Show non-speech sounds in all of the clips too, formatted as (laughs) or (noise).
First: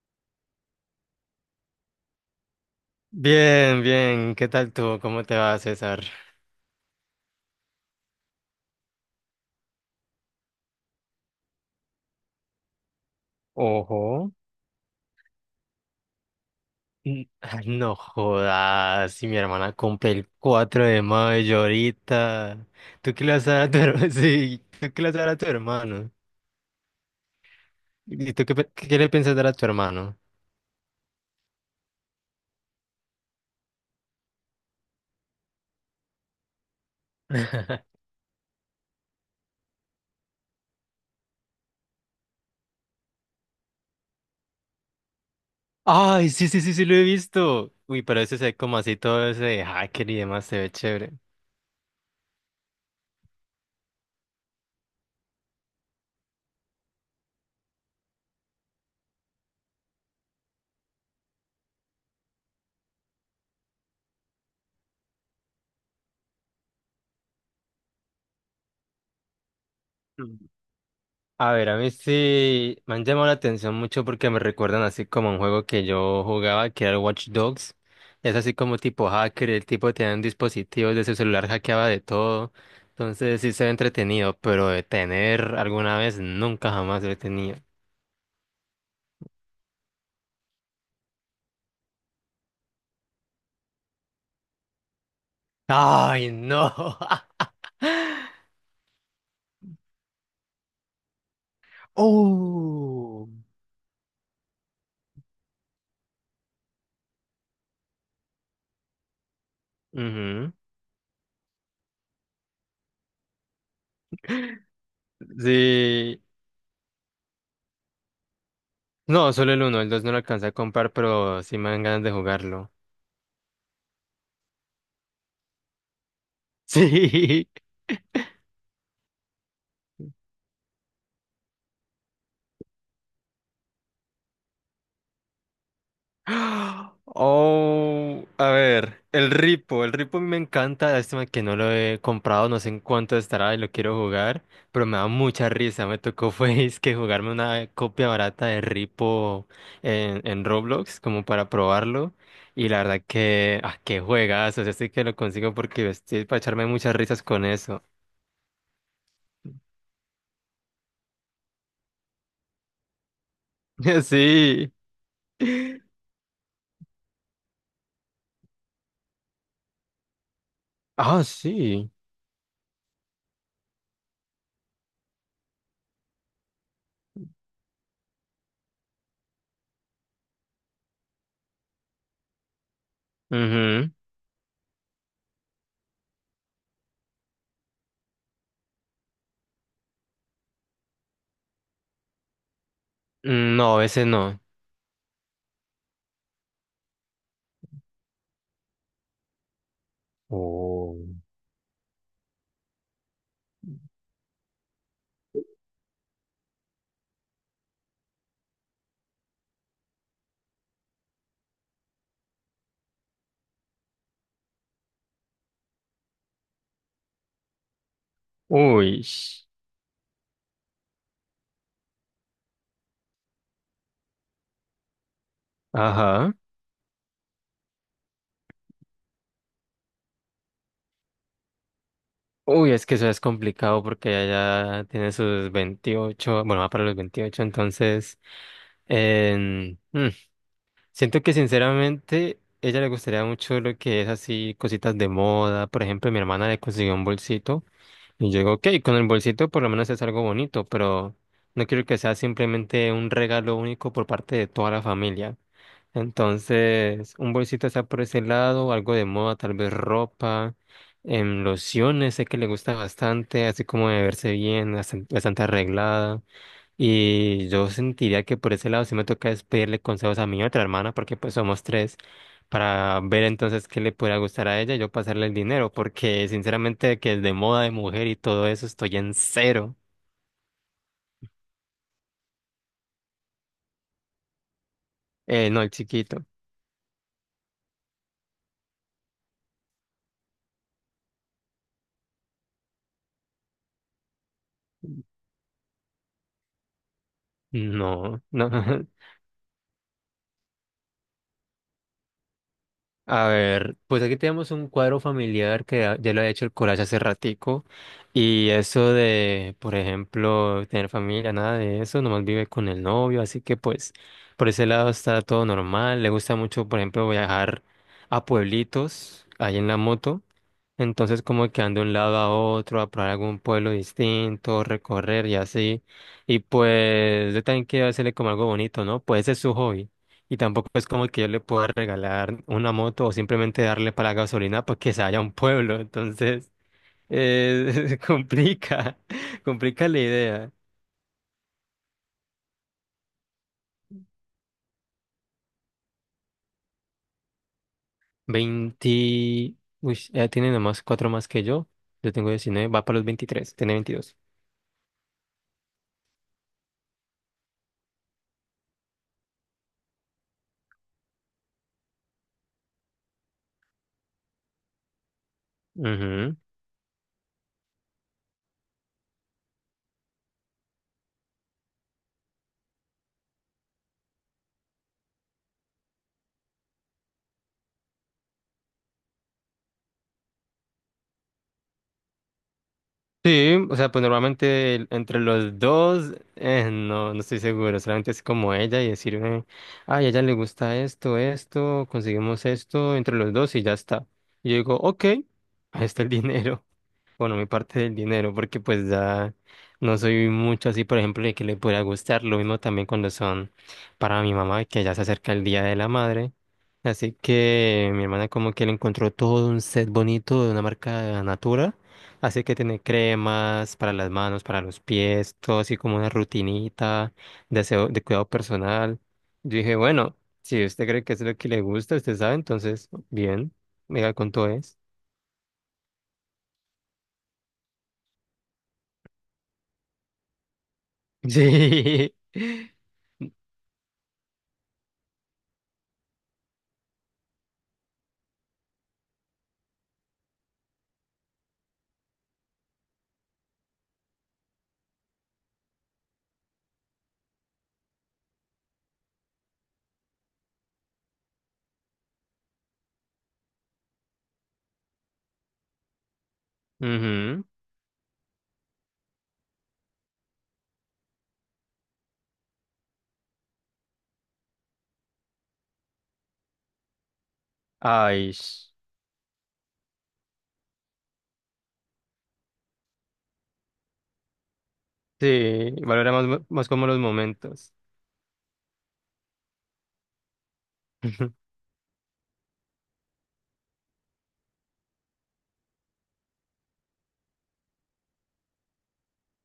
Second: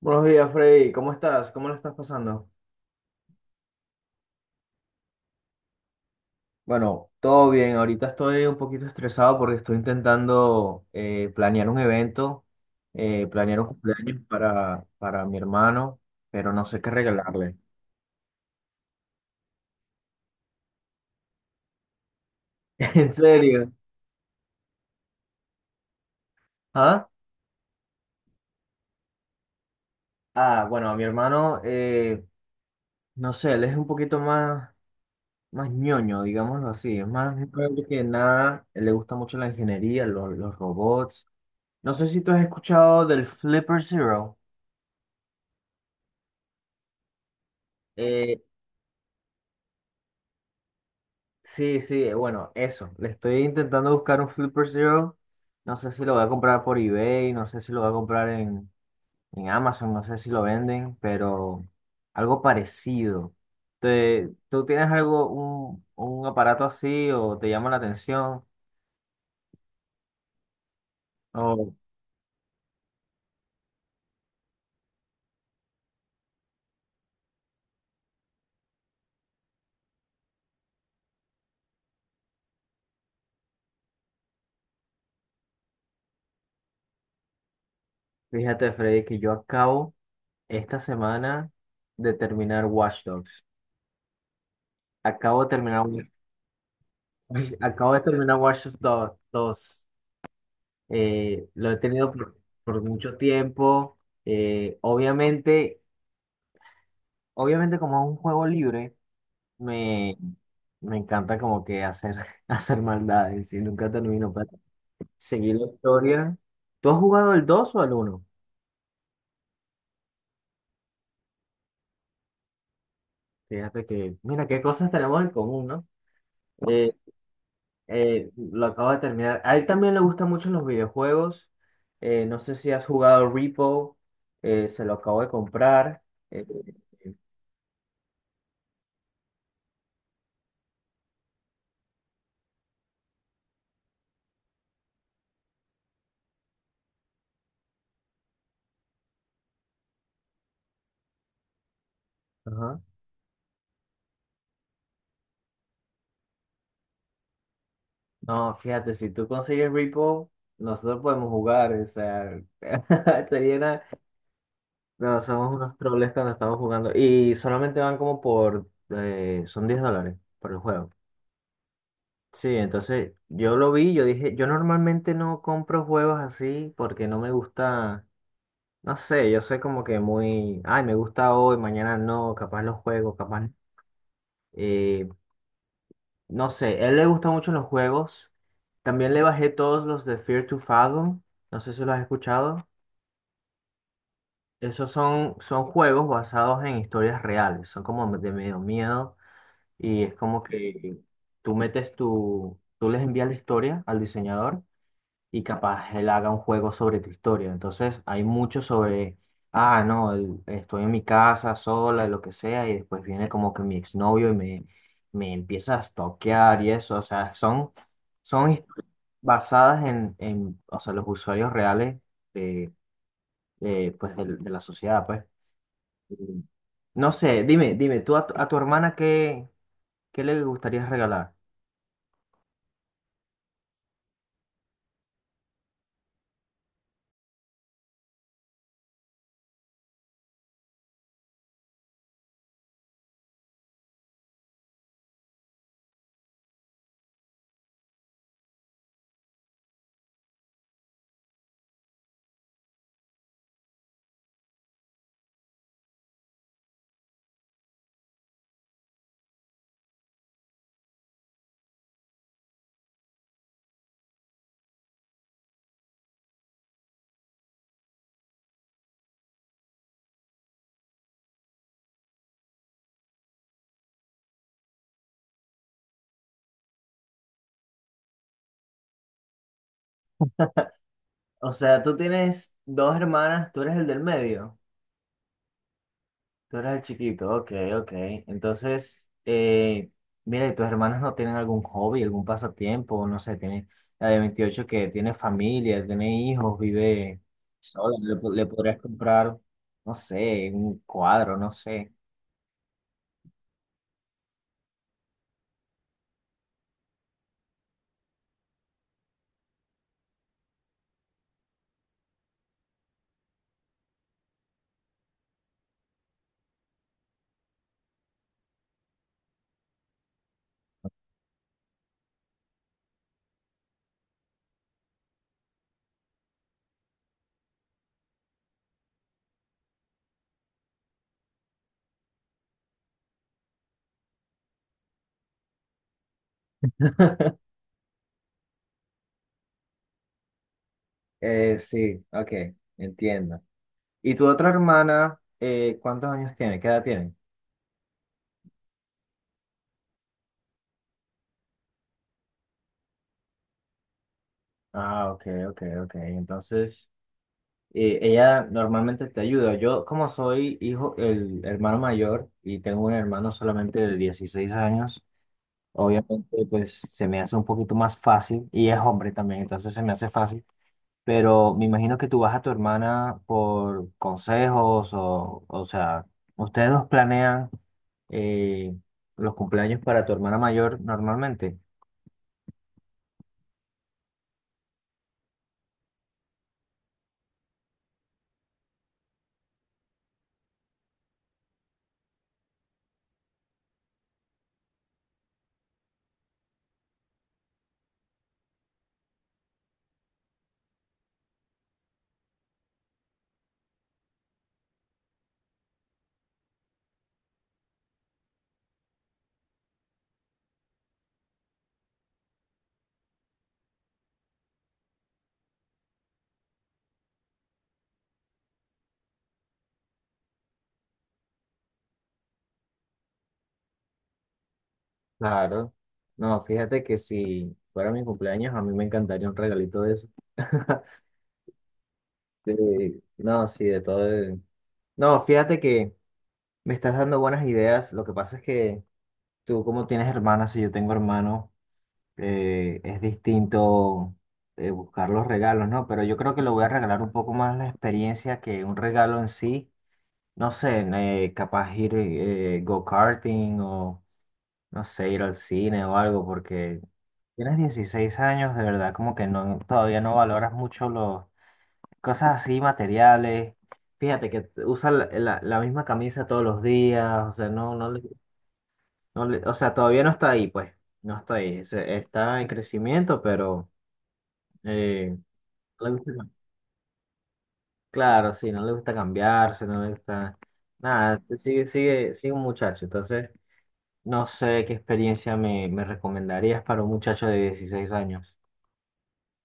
Buenos días, Freddy. ¿Cómo estás? ¿Cómo lo estás pasando? Bien, bien. ¿Qué tal tú? ¿Cómo te va, César? Bueno, todo bien. Ahorita estoy un poquito estresado porque estoy intentando planear un evento, planear un cumpleaños Ojo. para mi hermano, pero no sé qué regalarle. Ay, no jodas. Si mi hermana cumple el 4 de mayo ahorita. (laughs) ¿En ¿Tú qué le vas a dar a serio? tu hermano? (laughs) Sí, ¿tú qué le vas a dar a tu hermano? ¿Ah? ¿Y tú qué, qué le piensas dar a tu hermano? Ah, bueno, a mi hermano, no sé, él es un poquito más, más ñoño, digámoslo así. Es más ñoño que nada. Él le gusta mucho la ingeniería, los robots. No sé si tú has escuchado del Flipper Zero. Ay, sí, sí, sí, sí, lo he visto. Uy, pero ese Eh, se ve como así todo ese de hacker y demás, se ve chévere. Sí, sí, bueno, eso. Le estoy intentando buscar un Flipper Zero. No sé si lo voy a comprar por eBay, no sé si lo voy a comprar en Amazon, no sé si lo venden, pero algo parecido. ¿Tú tienes algo, un aparato así o te llama la atención? A ver, Oh, a mí sí me han llamado la atención mucho porque me recuerdan así como a un juego que yo jugaba, que era el Watch Dogs. Es así como tipo hacker, el tipo tenía un dispositivo de su celular, hackeaba de todo. Entonces sí se ve entretenido, pero de tener alguna vez nunca jamás lo he tenido. fíjate, Freddy, que yo acabo esta semana de terminar Watch Dogs. Acabo de terminar, ¡Ay, no! (laughs) (laughs) acabo de terminar Watch Dogs dos. Lo he tenido por mucho Oh. tiempo. Obviamente, obviamente como es un juego libre, me, Ujú. me encanta como que hacer, (laughs) hacer maldades y nunca termino para seguir la Sí. historia. ¿Tú has jugado el 2 o el uno? No, solo el uno, el dos no lo alcancé a comprar, pero sí me dan ganas de jugarlo. Fíjate que, mira, qué cosas tenemos en común, ¿no? (laughs) Eh, Sí. Lo acabo de terminar. A él también le gustan mucho los videojuegos. No sé si has jugado Repo, se lo acabo de comprar. eh, ¡Ah! Oh, a ver, el Ripo me encanta, lástima que no lo he comprado, no sé en cuánto estará y lo quiero jugar, pero me da mucha risa, me tocó (laughs) fue es que jugarme una copia barata de Ripo en Roblox como para probarlo y la ajá. verdad que, ah, qué juegas, o sea, sí que lo consigo porque estoy para echarme muchas risas con eso. No, fíjate, si tú consigues Repo, nosotros podemos jugar, o sea, (laughs) sería una- (laughs) Sí. no, somos unos troles cuando estamos jugando y solamente van como por, son $10 por el juego. Ah, sí. Sí, entonces yo lo vi, yo dije, yo normalmente no compro juegos así porque no me gusta, no sé, yo soy como que muy, ay, me gusta hoy, mañana no, capaz los juego, capaz. No". Ujú. Eh, No sé, a él le gustan mucho los juegos. También le bajé todos los de Fear to Fathom. No sé si los has escuchado. Mm, no, ese no. Esos son, son juegos basados en historias reales. Son como de medio miedo. Y es como que Oh. tú metes tú les envías la historia al diseñador y capaz él haga un juego sobre tu historia. Entonces hay mucho sobre, ah, no, estoy en mi casa sola, lo que sea, y después viene como que mi exnovio y me empieza a stalkear y eso. O sea, son, son historias Uy. basadas en, o sea, los usuarios reales de, de, pues, de la sociedad, pues. Ajá. Y no sé, dime, dime, tu a tu hermana qué, ¿qué le gustaría regalar? Uy, es que eso es complicado porque ella ya tiene sus 28, bueno, va para los 28 entonces em, mm, siento que sinceramente ella le gustaría mucho lo que es así, cositas de moda. Por ejemplo, mi hermana le consiguió un bolsito. Y yo digo, ok, con el bolsito por lo menos es algo bonito, pero no quiero que sea simplemente un regalo único por parte de toda la familia. Entonces, un bolsito está por ese lado, algo de moda, tal vez ropa, lociones, sé que le gusta bastante, así como de verse bien, bastante, arreglada. Y yo sentiría que por ese lado sí me toca es pedirle consejos a mi otra hermana, porque pues somos tres, para ver entonces qué le pudiera gustar a ella y yo pasarle el dinero, porque sinceramente que es de moda de mujer y todo eso estoy en cero. O sea, tú tienes dos hermanas, tú eres el del medio. No, el chiquito. Tú eras el chiquito, ok, ok. Entonces, mira, ¿y tus hermanos no tienen algún hobby, algún pasatiempo? No sé, tiene la de 28 que tiene familia, tiene hijos, vive sola, No, le no. podrías (laughs) comprar, no sé, un cuadro, no sé. A ver, pues aquí tenemos un cuadro familiar que ya lo ha hecho el collage hace ratico, y eso de, por ejemplo, tener familia, nada de eso, nomás vive con el novio, así que pues por ese lado está todo normal, le gusta mucho, por ejemplo, viajar a pueblitos ahí en la moto, entonces como que anda de un lado a otro, a probar algún pueblo distinto, recorrer y así, y pues yo también quiero hacerle como algo bonito, ¿no? Pues ese es su hobby. Y tampoco es como que yo le pueda regalar una moto o simplemente darle para la gasolina porque se vaya a un pueblo. Entonces, (laughs) (laughs) complica, (laughs) complica la idea. Sí, ok, entiendo. ¿Y tu otra hermana, cuántos años tiene? ¿Qué edad tiene? 20, uy, ella tiene nomás cuatro más que yo. Yo tengo 19, va para los 23, tiene 22. Ah, ok, ok, ok. Entonces... ella normalmente te ayuda. Yo, como soy hijo, el hermano mayor y tengo un hermano solamente de 16 años, Ujú. obviamente pues se me hace un poquito más fácil y es hombre también, entonces se me hace fácil. Pero me imagino que tú vas a tu hermana por consejos o sea, ustedes dos planean eh, los cumpleaños para tu hermana mayor normalmente. Sí, o sea, pues normalmente entre los dos, no, no estoy seguro, solamente es como ella y decirme, ay, a ella le gusta esto, esto, conseguimos esto entre los dos y ya está. Y yo digo, ok, ahí está el (laughs) dinero, bueno, mi parte del dinero, porque pues ya no soy mucho así, por ejemplo, de que le pueda gustar. Lo mismo también cuando son para mi mamá, que ya se acerca el Día de la Madre. Así que mi hermana como que le encontró todo un set bonito de una marca Natura. Así que tiene cremas para las manos, para los pies, todo así como una rutinita de cuidado personal. Yo dije, bueno, si usted cree que es lo que le gusta, usted sabe, entonces, bien, mira cuánto es. Claro. No, fíjate que si fuera mi cumpleaños, a mí me encantaría un regalito de eso. (laughs) (laughs) Sí. Sí, no, sí, de todo. No, fíjate que me estás dando buenas ideas. Lo que pasa es que tú, como tienes hermanas y yo tengo hermano, es distinto buscar los regalos, ¿no? Pero yo creo que le voy a regalar un poco más la experiencia que un regalo en sí. No sé, capaz ir go-karting o, no sé, ir al cine o algo, porque Ujú. tienes 16 años, de verdad, como que no, todavía no valoras mucho los cosas así materiales. Fíjate que usa la misma camisa todos los días, o sea, no, no, Ay, no o sea, todavía no está ahí, pues, no está ahí, está en crecimiento, pero eh, sí, no le gusta valoramos cam- más como los momentos. claro, sí, no le gusta cambiarse, no le gusta nada, (laughs) sigue, sigue, sigue un muchacho, entonces no sé qué experiencia me recomendarías para un muchacho de 16 años.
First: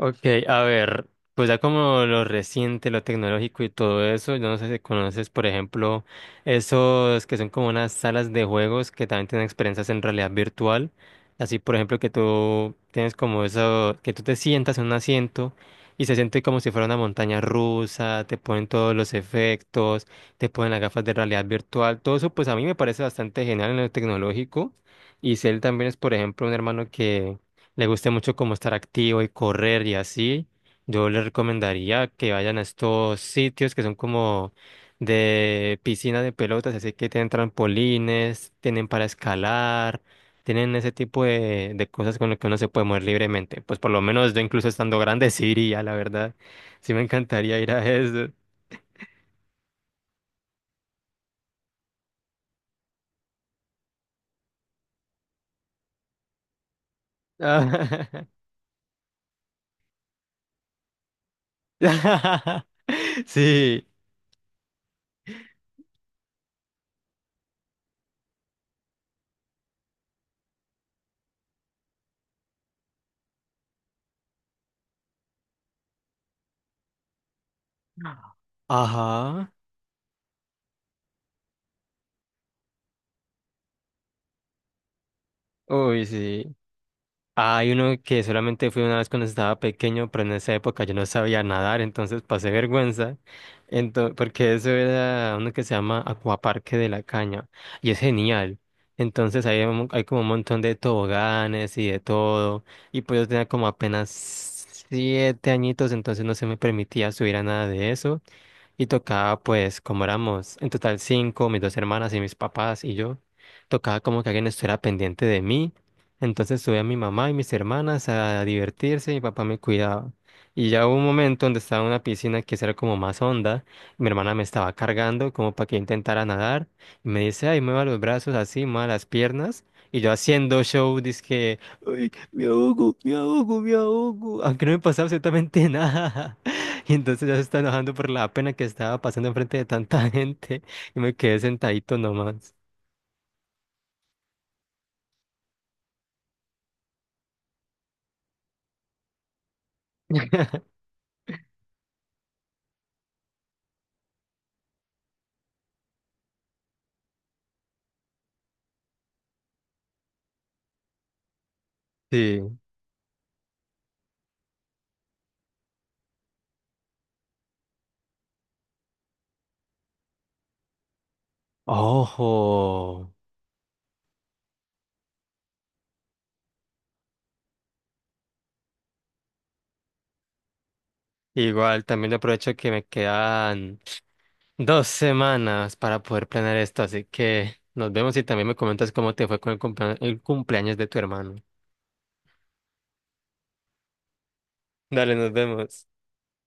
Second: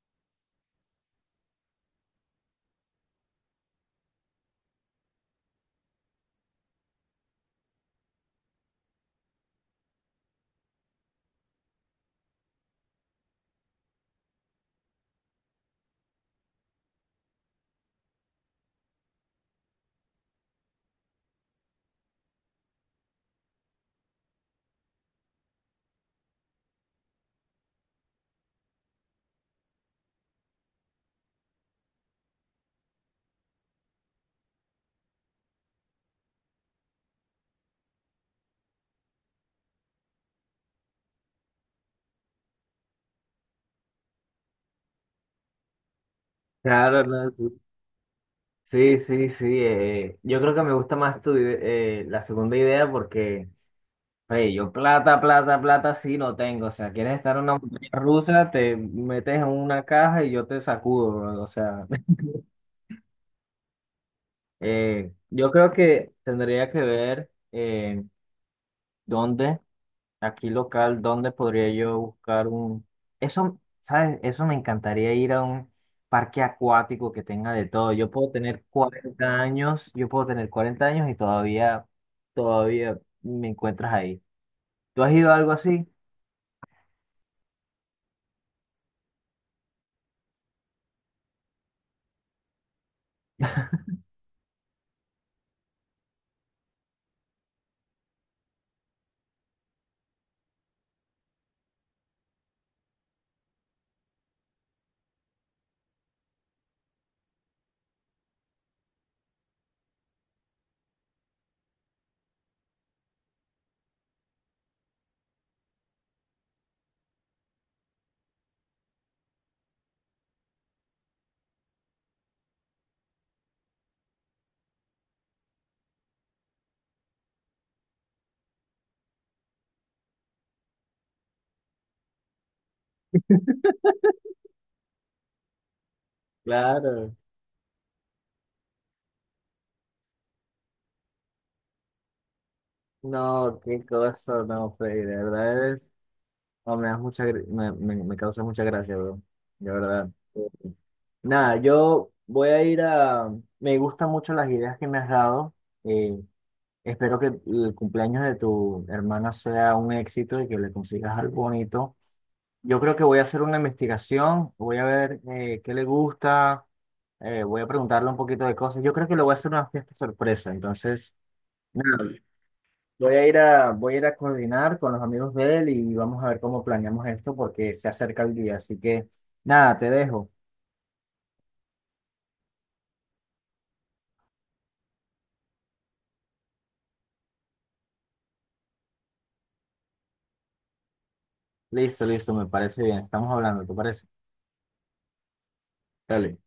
Ok, a ver, pues ya como lo reciente, lo tecnológico y todo eso, yo no sé si conoces, por ejemplo, esos que son como unas salas de juegos que también tienen experiencias en realidad virtual. Así, por ejemplo, que tú tienes como eso, que tú te sientas en un asiento y se siente como si fuera una montaña rusa, te ponen todos los efectos, te ponen las gafas de realidad virtual, todo eso, pues a mí me parece bastante genial en lo tecnológico. Y Cell también es, por ejemplo, un hermano que le guste mucho como estar activo y correr y así, yo le recomendaría que vayan a estos sitios que son como de piscina de pelotas, así que tienen trampolines, tienen para escalar, tienen ese tipo de cosas con las que uno se puede mover libremente. Pues por lo menos yo incluso estando grande (laughs) sí iría, la verdad. Sí me Claro, no, encantaría sí, ir a eso. sí, sí, sí, yo creo que me gusta más la segunda idea porque... Oye, yo plata, plata, plata sí no tengo. O sea, quieres estar en una montaña (laughs) rusa, te metes en una caja y yo te sacudo, bro. O sea, Sí. (laughs) Yo creo que tendría que ver dónde, aquí local, dónde podría yo buscar un... Eso, ¿sabes? Eso me encantaría ir a un parque acuático que tenga de todo. Yo puedo tener 40 Ajá. años, yo puedo tener 40 años y todavía, todavía me encuentras ahí. ¿Tú has ido a algo así? Uy, sí. Hay uno que solamente fui una vez cuando estaba pequeño, pero en esa época yo no sabía nadar, entonces pasé vergüenza, porque eso era uno que se llama Acuaparque de la Caña, y es genial. Entonces hay como un montón de toboganes y de todo, y pues yo tenía como apenas 7 añitos, entonces no se me permitía subir a nada de eso. Y tocaba, pues, como éramos en total cinco, mis dos hermanas y mis papás y yo, tocaba como que alguien estuviera pendiente de mí. Entonces subí a mi mamá y mis hermanas a divertirse, mi papá me cuidaba. Y ya hubo un momento donde estaba en una piscina que era como más honda, mi hermana me estaba cargando como para que yo intentara nadar, y me dice, ay, mueva los brazos así, mueva las piernas, y yo haciendo show, dizque, ay, me ahogo, me ahogo, me ahogo, aunque no me pasaba absolutamente (laughs) nada. (laughs) Y Claro. entonces ya se está enojando por la pena que estaba pasando enfrente de tanta (laughs) gente, y me quedé sentadito nomás. No, qué cosa, no, Freddy, de verdad eres, no, me das mucha, me causa mucha gracia, bro, de verdad. Nada, yo voy a ir a, me gustan mucho las ideas que me has dado, eh, espero que el cumpleaños de tu hermana sea un éxito y que le consigas algo bonito. Sí. Yo creo que voy a hacer una investigación, voy a ver qué le gusta, voy a preguntarle un poquito de cosas. Yo creo que le voy a hacer una fiesta sorpresa, entonces, nada, Ojo. Voy a ir a coordinar con los amigos de él y vamos a ver cómo planeamos esto porque se acerca el día. Así que nada, te dejo. Igual también le aprovecho que me quedan 2 semanas para poder planear esto, así que nos vemos y también me comentas cómo te fue con el el cumpleaños de tu hermano. Listo, listo, me parece bien. Estamos hablando, ¿te parece? Dale, nos vemos. Dale.